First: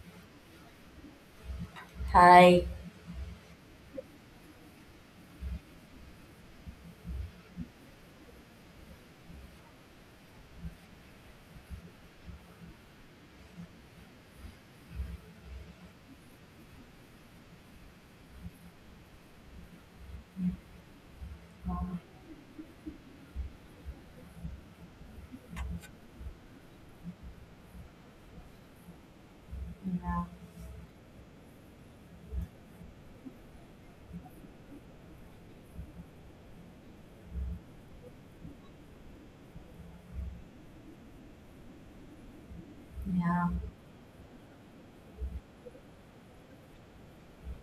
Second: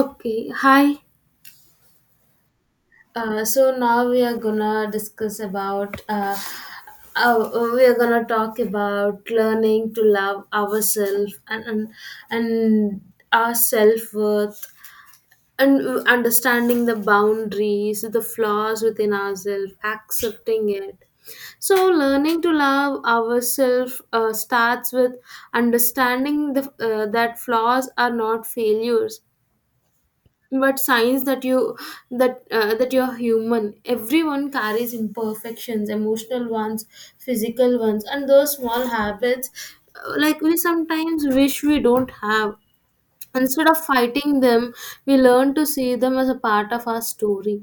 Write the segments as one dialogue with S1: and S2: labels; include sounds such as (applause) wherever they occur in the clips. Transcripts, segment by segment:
S1: Okay, hi.
S2: Hi.
S1: So now we are gonna discuss about we are gonna talk about learning to love ourselves and our self worth and understanding the boundaries, the flaws within ourselves, accepting it. So, learning to love ourselves starts with understanding that flaws are not failures
S2: Yeah.
S1: but signs that you're human. Everyone carries imperfections, emotional ones, physical ones, and those small habits like we sometimes wish we don't have.
S2: Yeah.
S1: Instead of fighting them, we learn to see them as a part of our story.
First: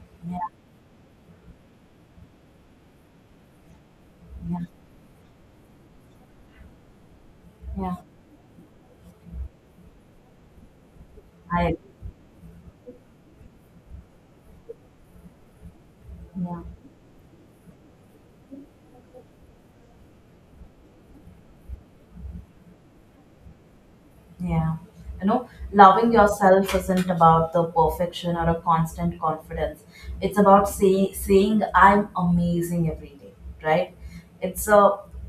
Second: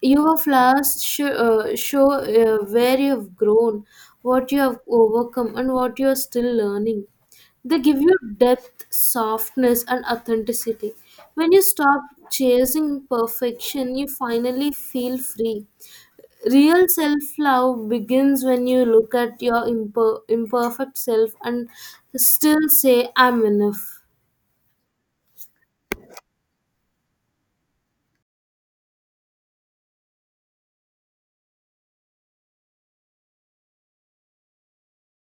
S1: Your
S2: Yeah.
S1: flaws show where you've grown, what you
S2: Yeah.
S1: have overcome, and what you are still learning. They
S2: Yeah.
S1: give you depth, softness, and authenticity. When you
S2: I.
S1: stop chasing perfection, you finally feel free.
S2: Yeah.
S1: Real self love begins when you look at your imperfect self and still say, I'm enough.
S2: Yeah. You know, loving yourself isn't about the perfection or a constant confidence. It's about saying, I'm amazing every day, right? It's a,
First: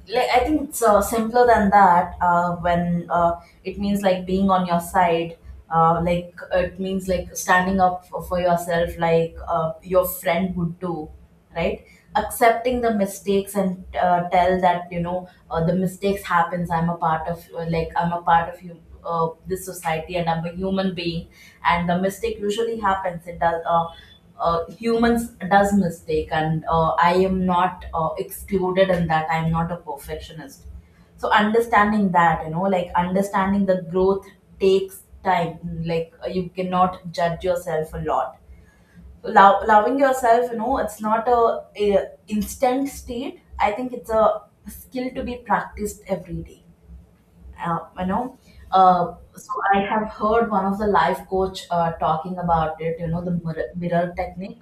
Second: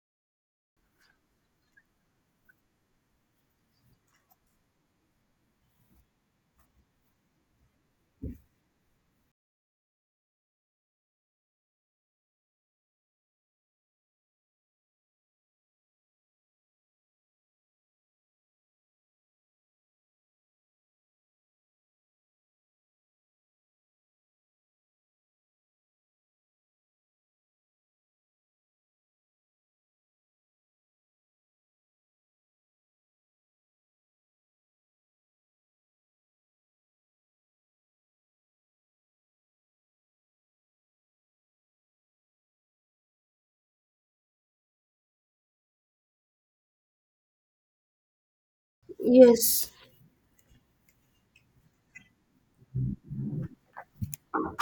S2: like, I think it's simpler than that, when, it means like being on your side. Like, it means like standing up for yourself, like your friend would do, right. Accepting the mistakes and, tell that, you know, the mistakes happens. I'm a part of, you, this society, and I'm a human being. And the mistake usually happens, it does. Humans does mistake, and I am not excluded in that. I am not a perfectionist. So understanding that, you know, like understanding the growth takes time. Like you cannot judge yourself a lot. Loving yourself, you know, it's not a instant state. I think it's a skill to be practiced every day. Uh, you know, so
S1: Yes.
S2: I have heard one of the life coach talking about it. You know, the mirror technique,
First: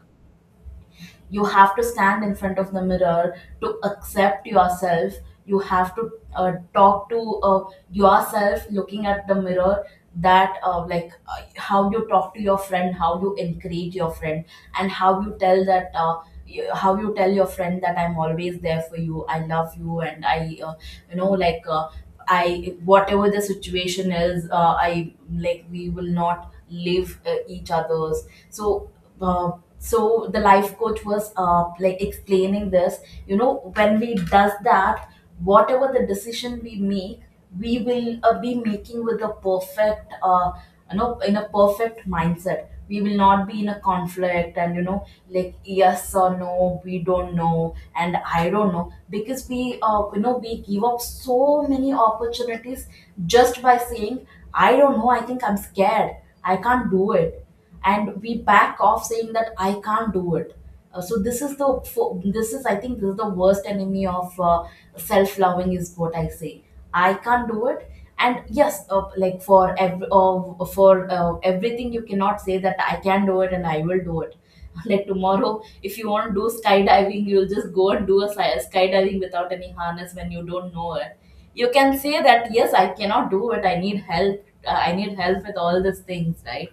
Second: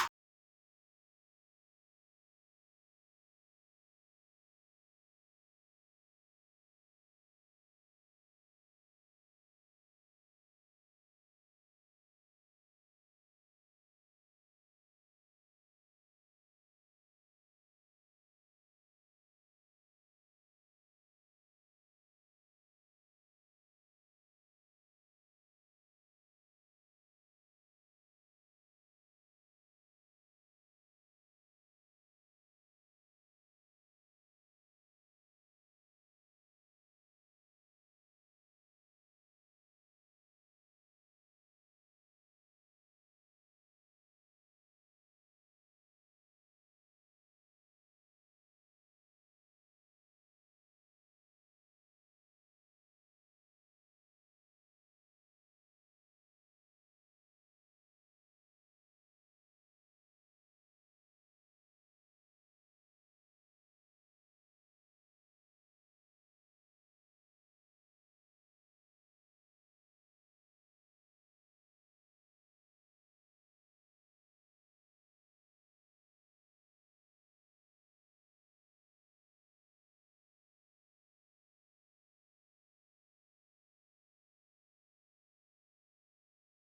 S2: you have to stand in front of the mirror to accept yourself. You have to talk to, yourself, looking at the mirror, that how you talk to your friend, how you encourage your friend, and how you tell that, how you tell your friend that I'm always there for you, I love you, and I you know like I whatever the situation is, I, like, we will not leave each other's. So uh, so the life coach was like explaining this, you know, when we does that, whatever the decision we make, we will be making with a perfect, you know, in a perfect mindset. We will not be in a conflict, and you know, like, yes or no, we don't know, and I don't know, because we, you know, we give up so many opportunities just by saying I don't know, I think I'm scared, I can't do it. And we back off saying that I can't do it. So this is this is, I think this is the worst enemy of self loving, is what I say. I can't do it. And yes, for everything, you cannot say that I can do it and I will do it. (laughs) Like tomorrow, if you want to do skydiving, you'll just go and do a skydiving without any harness when you don't know it. You can say that yes, I cannot do it. I need help. I need help with all these things, right?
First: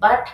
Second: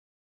S2: But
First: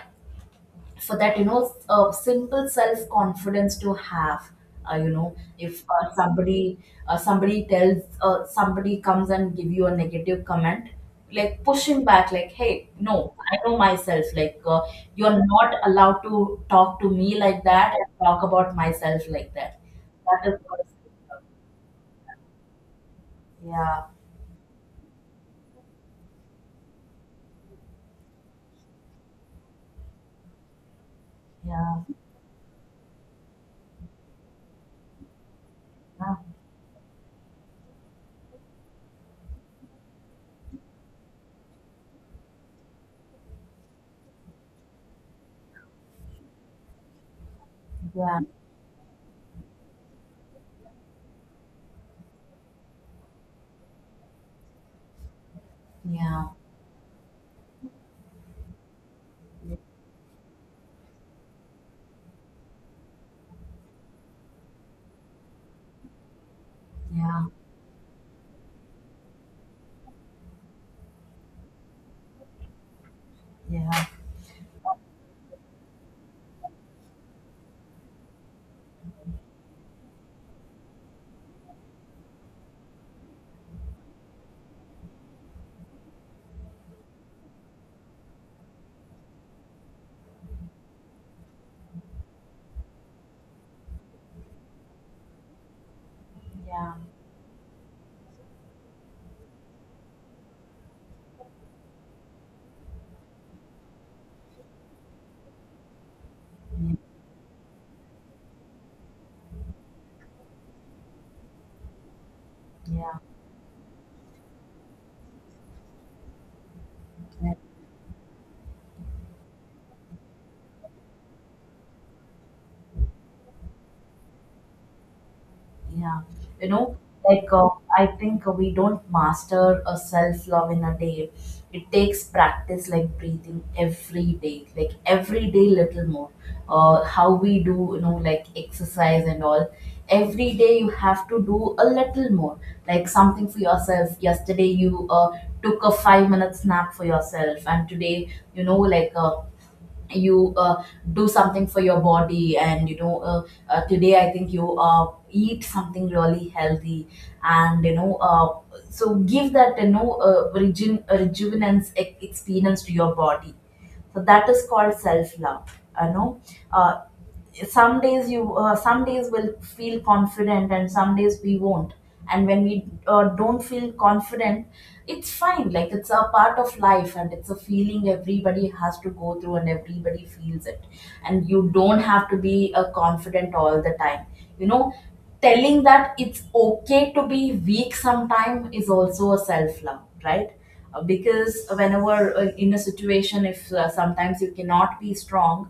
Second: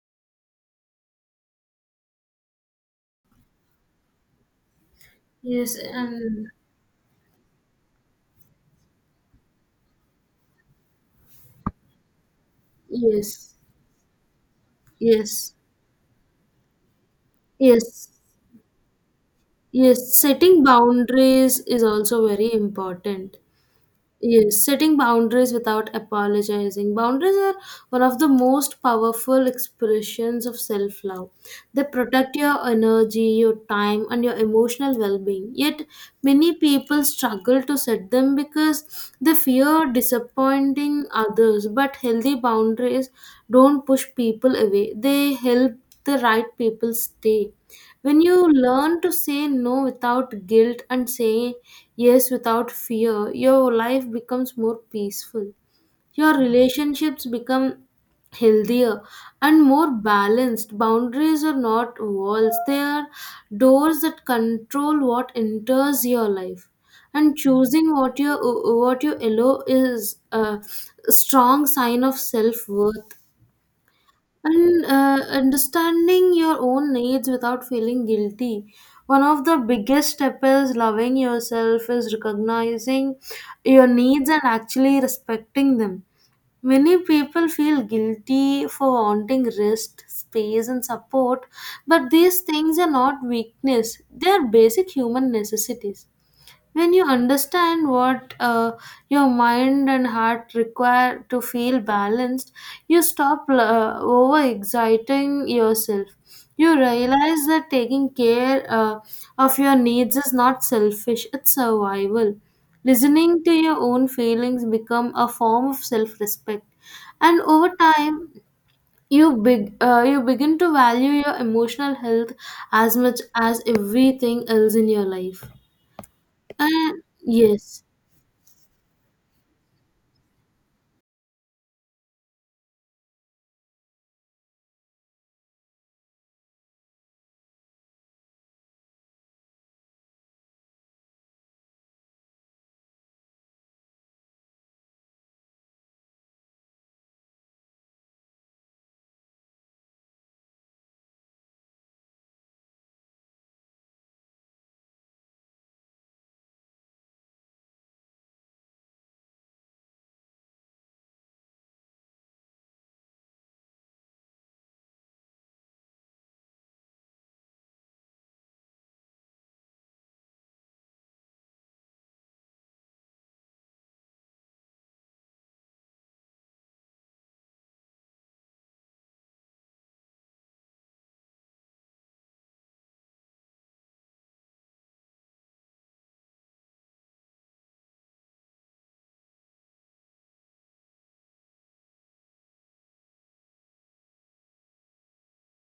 S2: for that, you know, a simple self confidence to have. You know,
S1: Yes,
S2: if uh,
S1: and
S2: somebody uh, somebody tells, somebody comes and give you a negative comment, like pushing back, like hey, no,
S1: yes,
S2: I know myself, like, you're
S1: yes,
S2: not allowed to talk to me like that and
S1: yes,
S2: talk about myself like that.
S1: yes.
S2: That is
S1: Setting
S2: what.
S1: boundaries is also very important.
S2: Yeah,
S1: Yes, setting boundaries without apologizing. Boundaries are one of the most powerful expressions of self love. They
S2: yeah,
S1: protect your energy, your time, and your emotional well being. Yet, many people struggle to set them because they fear disappointing others. But healthy boundaries don't push people away, they help the right people stay. When
S2: yeah, yeah,
S1: you learn to say no without guilt and say yes without fear, your life becomes more peaceful. Your
S2: yeah,
S1: relationships become healthier and more balanced. Boundaries are not walls, they are doors that control what enters your life. And
S2: yeah,
S1: choosing what you allow is a strong sign of self worth.
S2: yeah,
S1: And understanding your own needs without feeling guilty. One of the biggest steps is loving yourself, is recognizing your needs and actually respecting them. Many people feel guilty for wanting rest, space, and support, but these things are not weakness, they are basic human necessities.
S2: yeah,
S1: When you understand what your mind and heart require to feel balanced, you stop over exciting yourself. You realize that taking care of your needs is not selfish, it's survival.
S2: yeah,
S1: Listening to your own feelings become a form of self-respect. And
S2: yeah.
S1: over time, you begin to value your emotional health as much as everything else in your life.
S2: Yeah, you know,
S1: And
S2: like
S1: yes.
S2: I think we don't master a self love in a day. It takes practice, like breathing every day, like every day, little more. How we do, you know, like exercise and all. Every day you have to do a little more, like something for yourself. Yesterday you took a 5-minute nap for yourself, and today, you know, like, you do something for your body. And you know, today I think you eat something really healthy. And you know, so give that, you know, rejuvenance experience to your body. So that is called self love, you know. uh, some days you, some days will feel confident and some days we won't. And when we don't feel confident, it's fine, like it's a part of life, and it's a feeling everybody has to go through, and everybody feels it. And you don't have to be confident all the time, you know. Telling that it's okay to be weak sometime is also a self love, right? Because whenever, in a situation, if sometimes you cannot be strong,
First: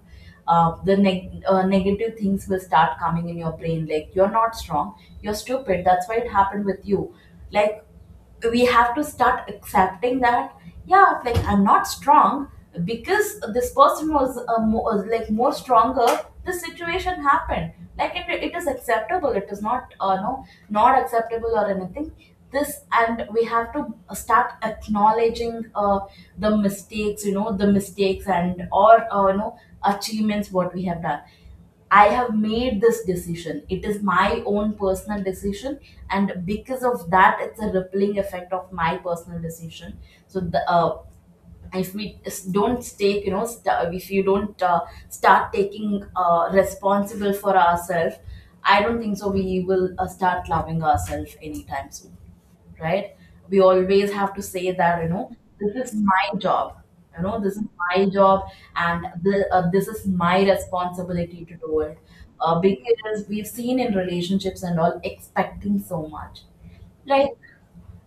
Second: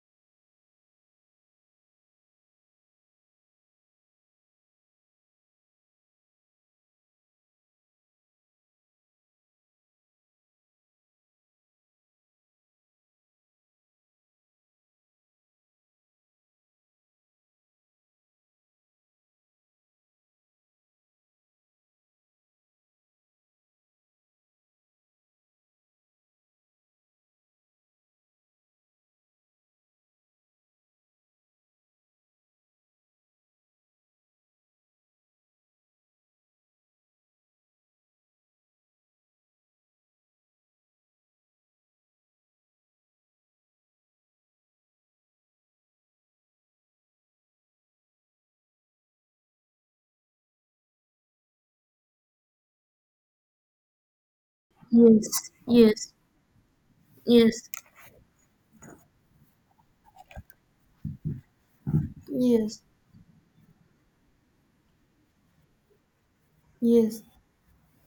S2: negative things will start coming in your brain, like you're not strong, you're stupid, that's why it happened with you. Like, we have to start accepting that, yeah, like I'm not strong, because this person was like more stronger. This situation happened. Like, it is acceptable, it is not, no, not acceptable or anything. This, and we have to start acknowledging the mistakes, you know, the mistakes and, or you know, achievements what we have done. I have made this decision. It is my own personal decision, and because of that, it's a rippling effect of my personal decision. So the and if don't take, you know, if you don't start taking responsible for ourselves, I don't think so we will start loving ourselves anytime soon, right? We always have to say that, you know,
S1: Yes,
S2: this is
S1: yes,
S2: my job, you know, this is
S1: yes,
S2: my job. And this is my responsibility to do it,
S1: Yes,
S2: because we've seen in relationships and all, expecting so much,
S1: yes,
S2: right?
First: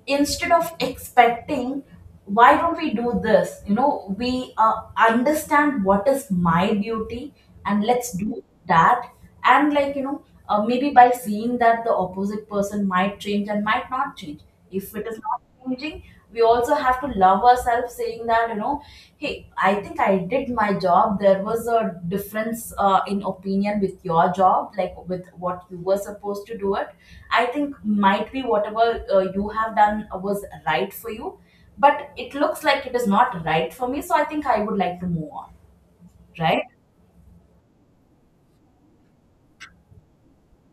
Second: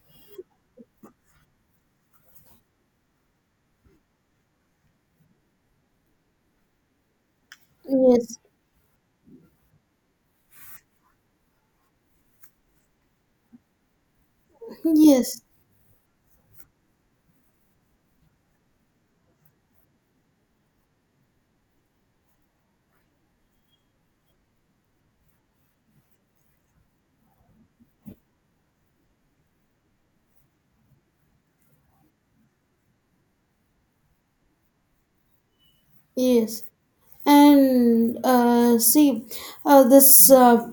S2: Instead of expecting, why don't we do this, you know, we understand what is my duty, and let's
S1: yes,
S2: do that. And like, you know, maybe by seeing that, the opposite person might change and might not change. If it is not
S1: yes,
S2: changing, we also have to love ourselves, saying that, you know, hey, I think I did my job. There was a difference in opinion with your job, like with what you were supposed to do it. I think might be whatever you have done was right for you, but it looks like it is not right for me. So I think I would like to move on,
S1: yes.
S2: right?
S1: And see, this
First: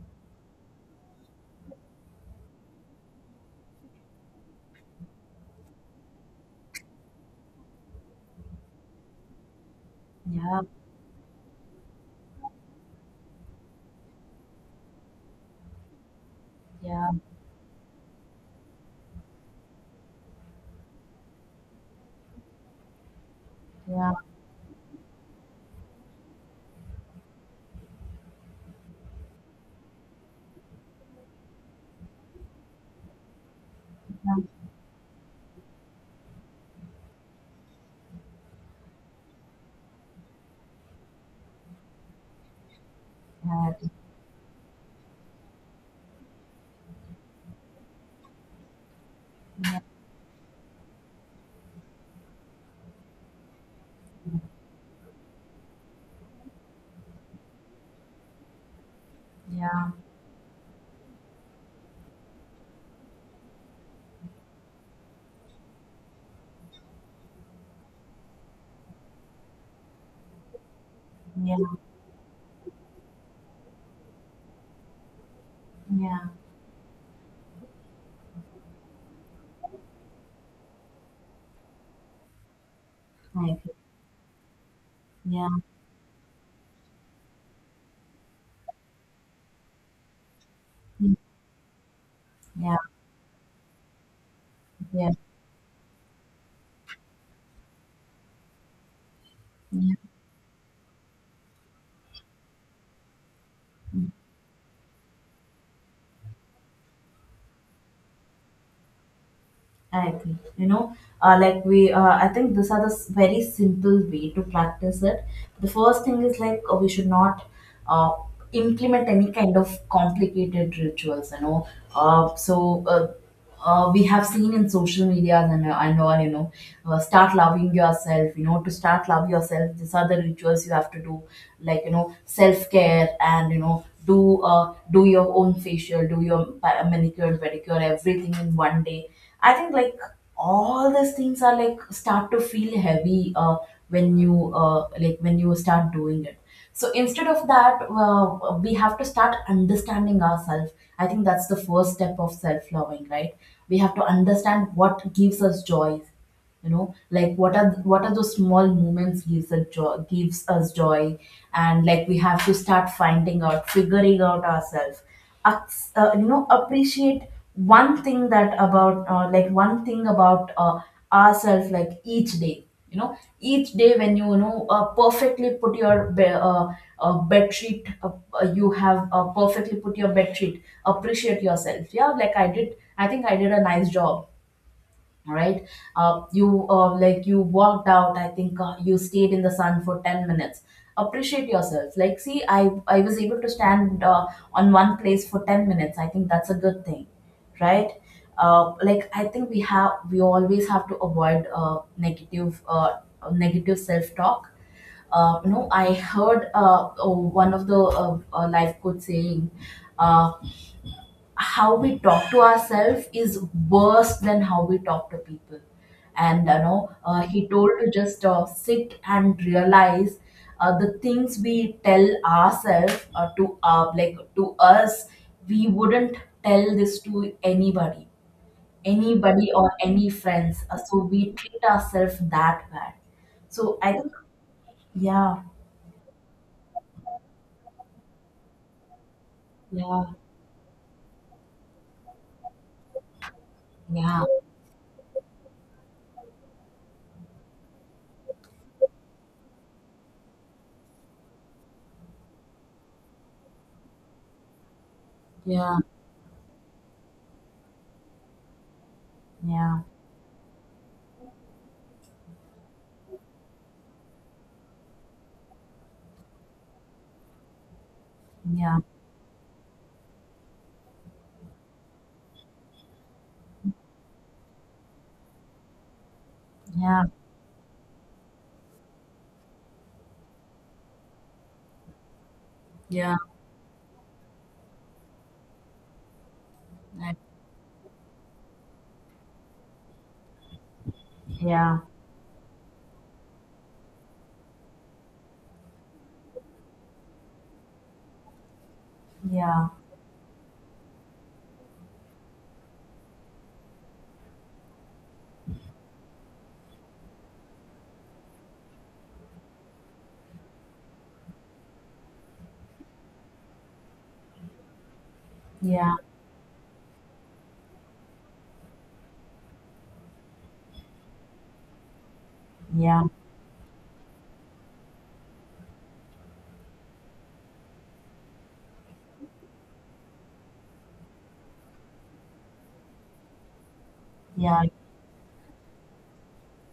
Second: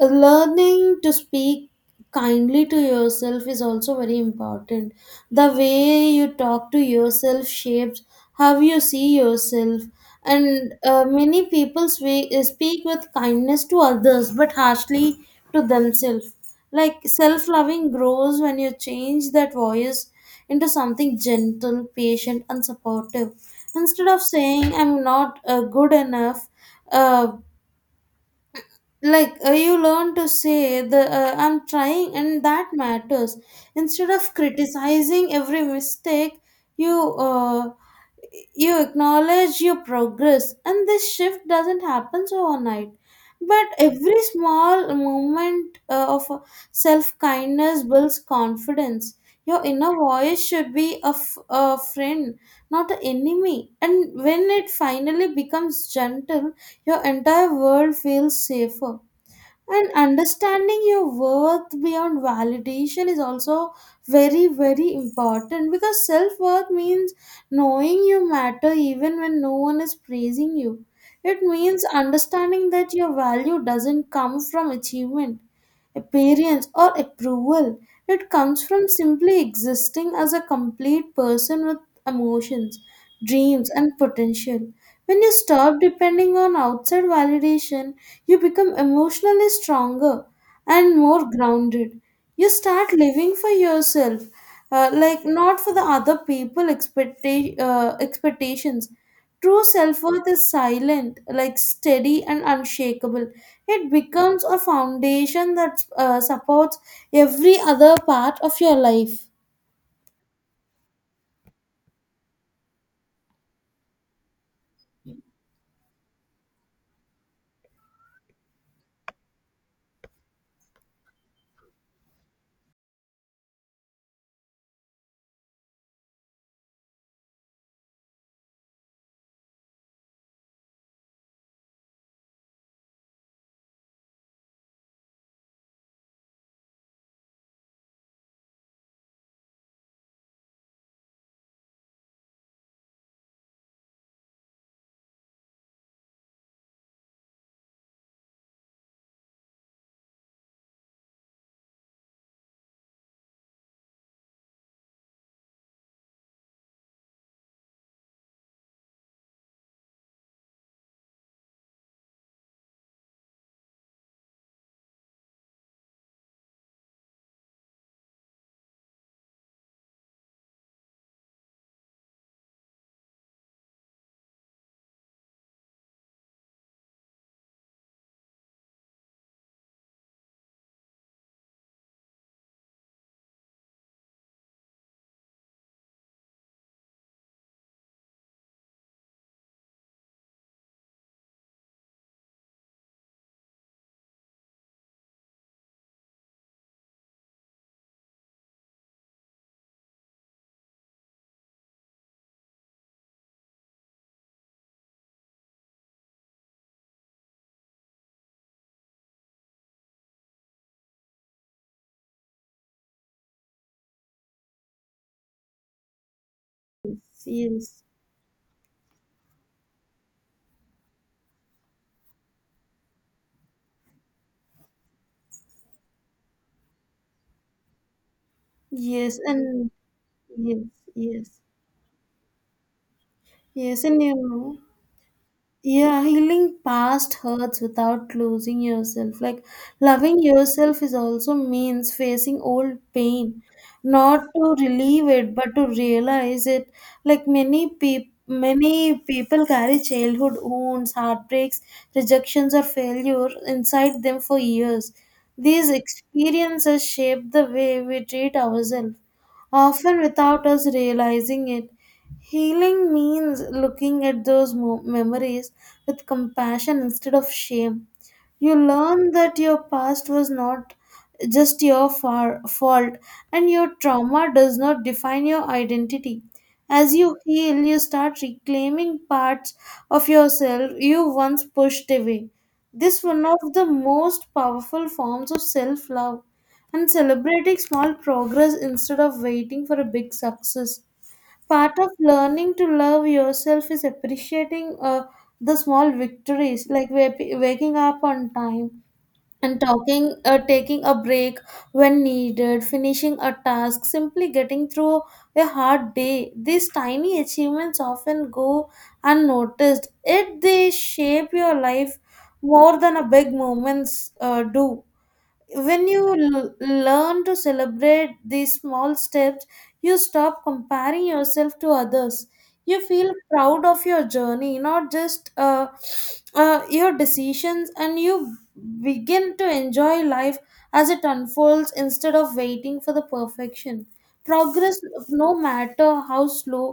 S1: learning to speak kindly to yourself is also very important. The way you talk to yourself shapes how you see yourself.
S2: Yeah,
S1: And many people speak with kindness to others but harshly to themselves. Like
S2: yeah,
S1: self loving grows when you change that voice into something gentle, patient, and supportive. Instead
S2: yeah,
S1: of saying I'm not good enough, uh you learn to say the I'm trying and that matters. Instead of
S2: yeah,
S1: criticizing every mistake, you uh, you acknowledge your progress. And this shift doesn't happen overnight, but
S2: yeah,
S1: every small moment of self kindness builds confidence. Your inner voice should be a friend, not an enemy. And when it finally becomes gentle, your entire world feels safer.
S2: yeah,
S1: And understanding your worth beyond validation is also very, very important, because self worth means knowing you matter even when no one is praising you. It
S2: yeah,
S1: means understanding that your value doesn't come from achievement,
S2: yeah,
S1: appearance, or approval. It comes from simply existing as a complete person with emotions, dreams, and potential. When you
S2: yeah,
S1: stop depending on outside validation, you become emotionally stronger and more grounded. You
S2: yeah,
S1: start living for yourself,
S2: yeah,
S1: like not for the other people' expectations. True
S2: yeah.
S1: self worth is silent, like steady and unshakable. It becomes a foundation that supports every other part of your life.
S2: I agree. You know, I think these are very simple way to practice it. The first thing is like, we should not uh, implement any kind of complicated rituals. You know, uh, so uh, we have seen in social media and, and all. You know, start loving yourself. You know, to start love yourself, these are the rituals you have to do. Like, you know, self care, and you know, do, do your own facial, do your manicure, pedicure, everything in one day. I think like all these things are like start to feel heavy when you, like when you start doing it. So instead of that, we have to start understanding ourselves. I think that's the first step of self loving, right? We have to understand what gives us joy, you know, like what are those small moments, gives a joy, gives us joy. And like, we have to start finding out, figuring out ourselves. You know, appreciate one thing that about, one thing about, ourselves, like each day, you know, each day when you know, perfectly put your bed sheet. Uh, you have, perfectly put your bed sheet. Appreciate yourself, yeah, like I did, I think I did a nice job, all right? You Like, you walked out, I think, you stayed in the sun for 10 minutes. Appreciate yourself, like see, I was able to stand on one place for 10 minutes. I think that's a good thing, right? Like, I think we always have to avoid negative self talk. You know, I heard, oh, one of the, life coach saying, uh, how we talk to ourselves is worse than how we talk to people. And you know, he told
S1: Yes,
S2: to just, sit and realize the things we tell ourselves, to like to us. We wouldn't tell this to anybody,
S1: yes,
S2: anybody
S1: and
S2: or any
S1: yes,
S2: friends. So
S1: yes,
S2: we treat ourselves that bad. So
S1: yes,
S2: I
S1: and
S2: think,
S1: you know.
S2: yeah,
S1: Yeah, healing past hurts without losing yourself. Like
S2: yeah,
S1: loving yourself is also means facing old pain,
S2: yeah,
S1: not to relieve it, but to realize it. Like many people. Many people carry childhood wounds, heartbreaks, rejections, or failure inside them for years. These
S2: yeah,
S1: experiences shape the way we treat ourselves,
S2: yeah,
S1: often without us realizing it. Healing means looking at those memories with compassion instead of shame. You
S2: yeah,
S1: learn that your past was not just your fault, and your trauma does not define your identity. As
S2: yeah,
S1: you heal, you start reclaiming parts of yourself you once pushed away. This is
S2: yeah,
S1: one of the most powerful forms of self-love. And celebrating small progress instead of waiting for a big success,
S2: yeah,
S1: part of learning to love yourself is appreciating the small victories, like waking up on time, and
S2: yeah.
S1: talking taking a break when needed, finishing a task, simply getting through a hard day. These tiny achievements often go unnoticed, yet they shape your life more than a big moments do. When
S2: Yeah,
S1: you learn to celebrate these small steps, you stop comparing yourself to others. You
S2: yeah,
S1: feel proud of your journey, not just your decisions. And you begin to enjoy life as it unfolds instead of waiting for the perfection.
S2: yeah,
S1: Progress, no matter how slow,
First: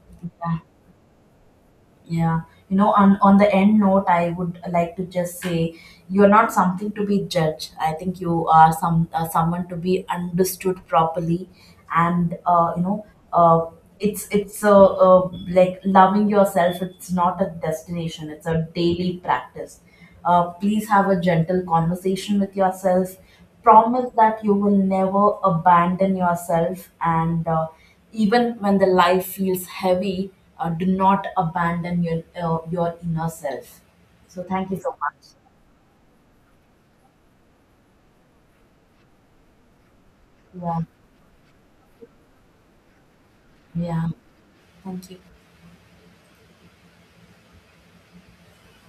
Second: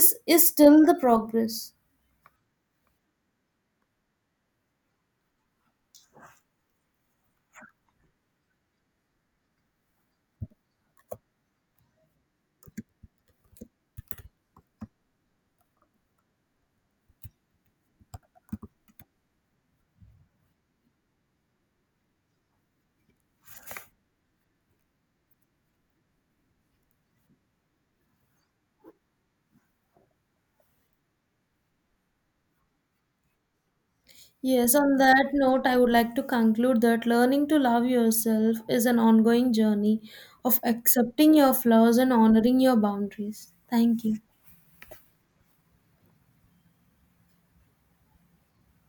S1: is still the progress.
S2: yeah. You know, on the end note, I would like to just say, you're not something to be judged. I think you are some, someone to be understood properly, and uh, it's like, loving yourself, it's not a destination, it's a daily practice. Please have a gentle conversation with yourself. Promise that you will never abandon yourself. And even when the life feels heavy, do not abandon your, your inner self. So thank
S1: Yes,
S2: you so
S1: on
S2: much.
S1: that note, I would like to conclude that learning to love yourself is an ongoing journey of
S2: Yeah.
S1: accepting your flaws and honoring your boundaries. Thank
S2: Yeah.
S1: you.
S2: Thank you.